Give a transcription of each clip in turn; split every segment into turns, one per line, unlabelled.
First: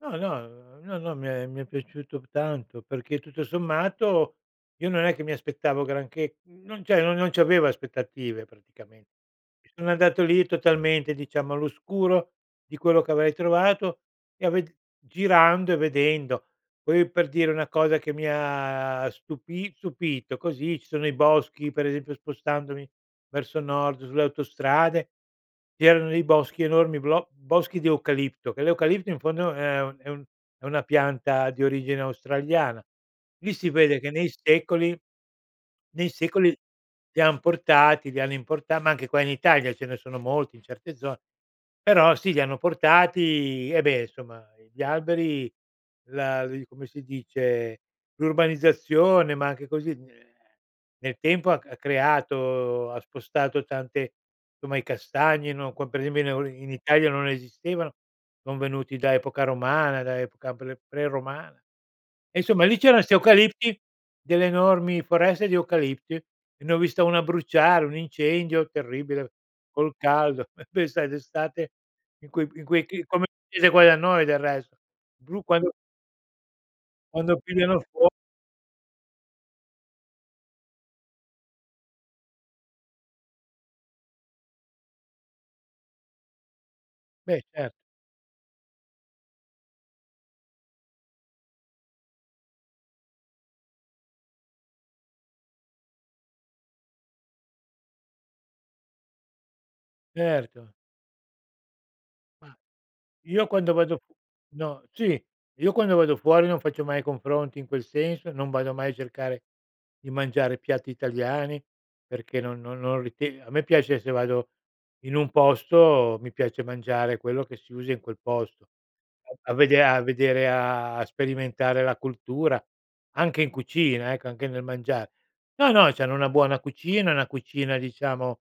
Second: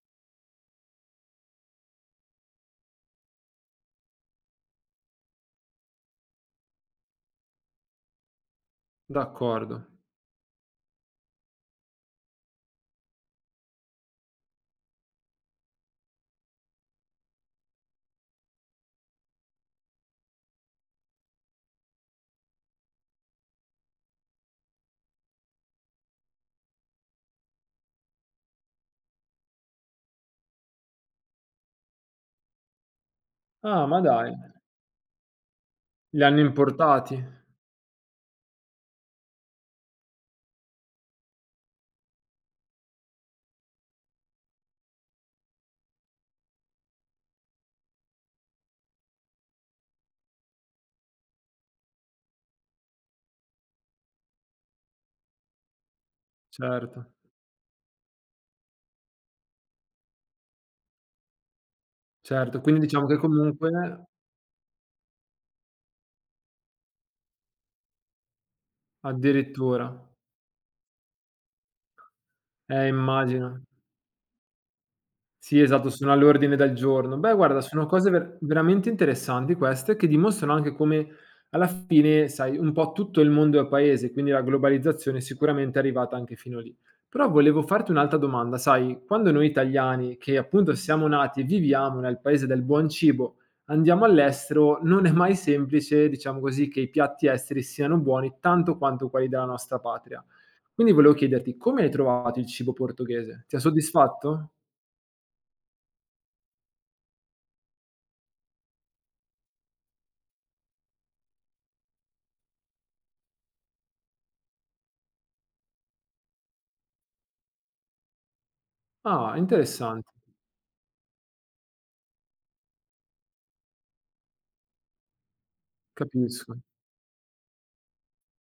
No, no, no, no, mi è mi è piaciuto tanto, perché tutto sommato io non è che mi aspettavo granché, non c'è no non c'avevo aspettative praticamen
D'accordo.
Sono andato lì totalmente, diciamo, all'oscuro di quello che avrei trovato e ave girando e vedendo. Poi, per dire, una cosa che mi ha stupi stupito, così ci sono i boschi per esempio spostandomi verso nord sulle autostrade, c'erano dei boschi, enormi blo boschi di eucalipto, che l'eucalipto in fondo è un è un è una pianta di origine australiana. Lì si
Ah,
vede
ma
che nei
dai!
secoli nei
Li hanno
secoli li
importati.
han portati, li hanno importa ma anche qua in Italia ce ne sono molti in certe zo però sì li hanno portati e, beh somma, ehm, gli alberi, la li come si dice, l'urbanizzazione, ma anche così [unintelligible] nel tempo ha c ha creato, ha spostato tante somma i castagni, no, qua per esempio, in eu in Italia
Certo.
non esistevano, son venuti da epoca romana, da epoca pre pre-romana. E
Certo,
insomma lì
quindi
c'erano
diciamo
'sti
che comunque
eucalipti, delle enormi foreste di eucalipti, e ne ho vista una bruciare, un incendio terribile, col
Addirittura.
caldo. Beh sai d'estate, in quei in quei
Eh,
chi come
immagino.
[unintelligible] qua da noi del resto. Bru
Sì,
quando
esatto, sono all'ordine del giorno. Beh,
quando
guarda,
pigliano
sono
fuo
cose ver veramente interessanti queste, che dimostrano anche come alla fine, sai, un po' tutto il mondo è paese, quindi la globalizzazione sicuramente è arrivata anche fino lì. Però
Beh,
volevo
cer
farti un'altra domanda: sai, quando noi italiani, che appunto siamo nati e viviamo nel paese del buon cibo, andiamo all'estero, non è mai semplice, diciamo così, che i piatti esteri siano buoni tanto quanto quelli della nostra patria.
Certo.
Quindi, volevo chiederti: come hai trovato il
Mah,
cibo portoghese?
io
Ti ha
quando vado
soddisfatto?
no sì, io quando vado fuori non faccio mai confronti in quel senso, non vado mai a cercare di mangiare piatti italiani, perché non no non rite a me piace se vado in un posto, mi piace mangiare quello che si usa in quel posto.
Ah!
A vedea a
Interessante.
vedere, a a sperimentare la cultura, anche in cucina, ecco, anche nel mangiar. No, no, c'hanno una
Capisco.
buona cucina, una cucina diciamo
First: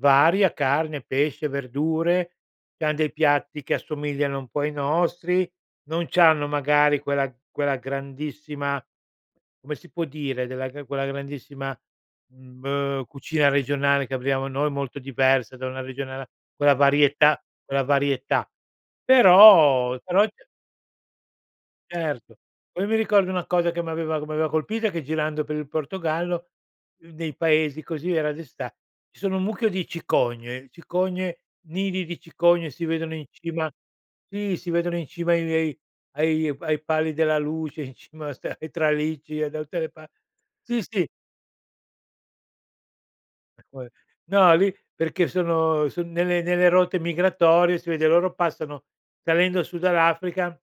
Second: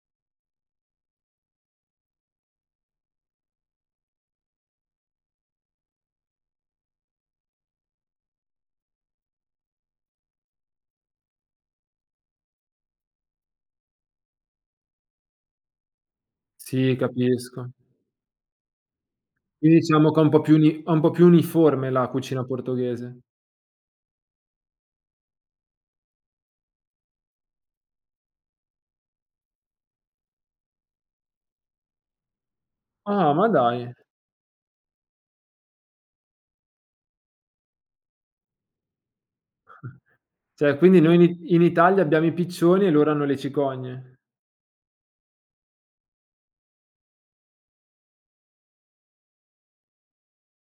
varia: carne, pesce, verdure, c'han dei piatti che assomigliano un po' ai nostri. Non c'hanno magari quella quella grandissima come si può dire, della che quella grandissima, mhmm, beh, cucina regionale che abbiamo noi, molto diversa da una regione all'a quella
Sì,
varietà
capisco.
quella varietà.
Quindi,
Però
diciamo che
però
ho
è
un po' più gni ho un po' più uniforme la
Erto.
cucina
Poi mi
portoghese.
ricordo una cosa che mi aveva che mi aveva colpita, che girando per il Portogallo, uhm, dei paesi, così, era d'esta ci sono un mucchio di cicogne, cicogne, nidi di cicogne si vedono in
Ah, ma
cima
dai!
sì, si vedono in cima ai vei ai pa ai pali della luce, in cima a sta ai tralicci e da tutte le pa
Cioè,
sì,
quindi
sì.
noi in I in Italia abbiamo i piccioni e loro hanno le
E poi
cicogne.
no, lì perché sono son nelle nelle rotte migratorie si vede, loro passano salendo su dall'Africa.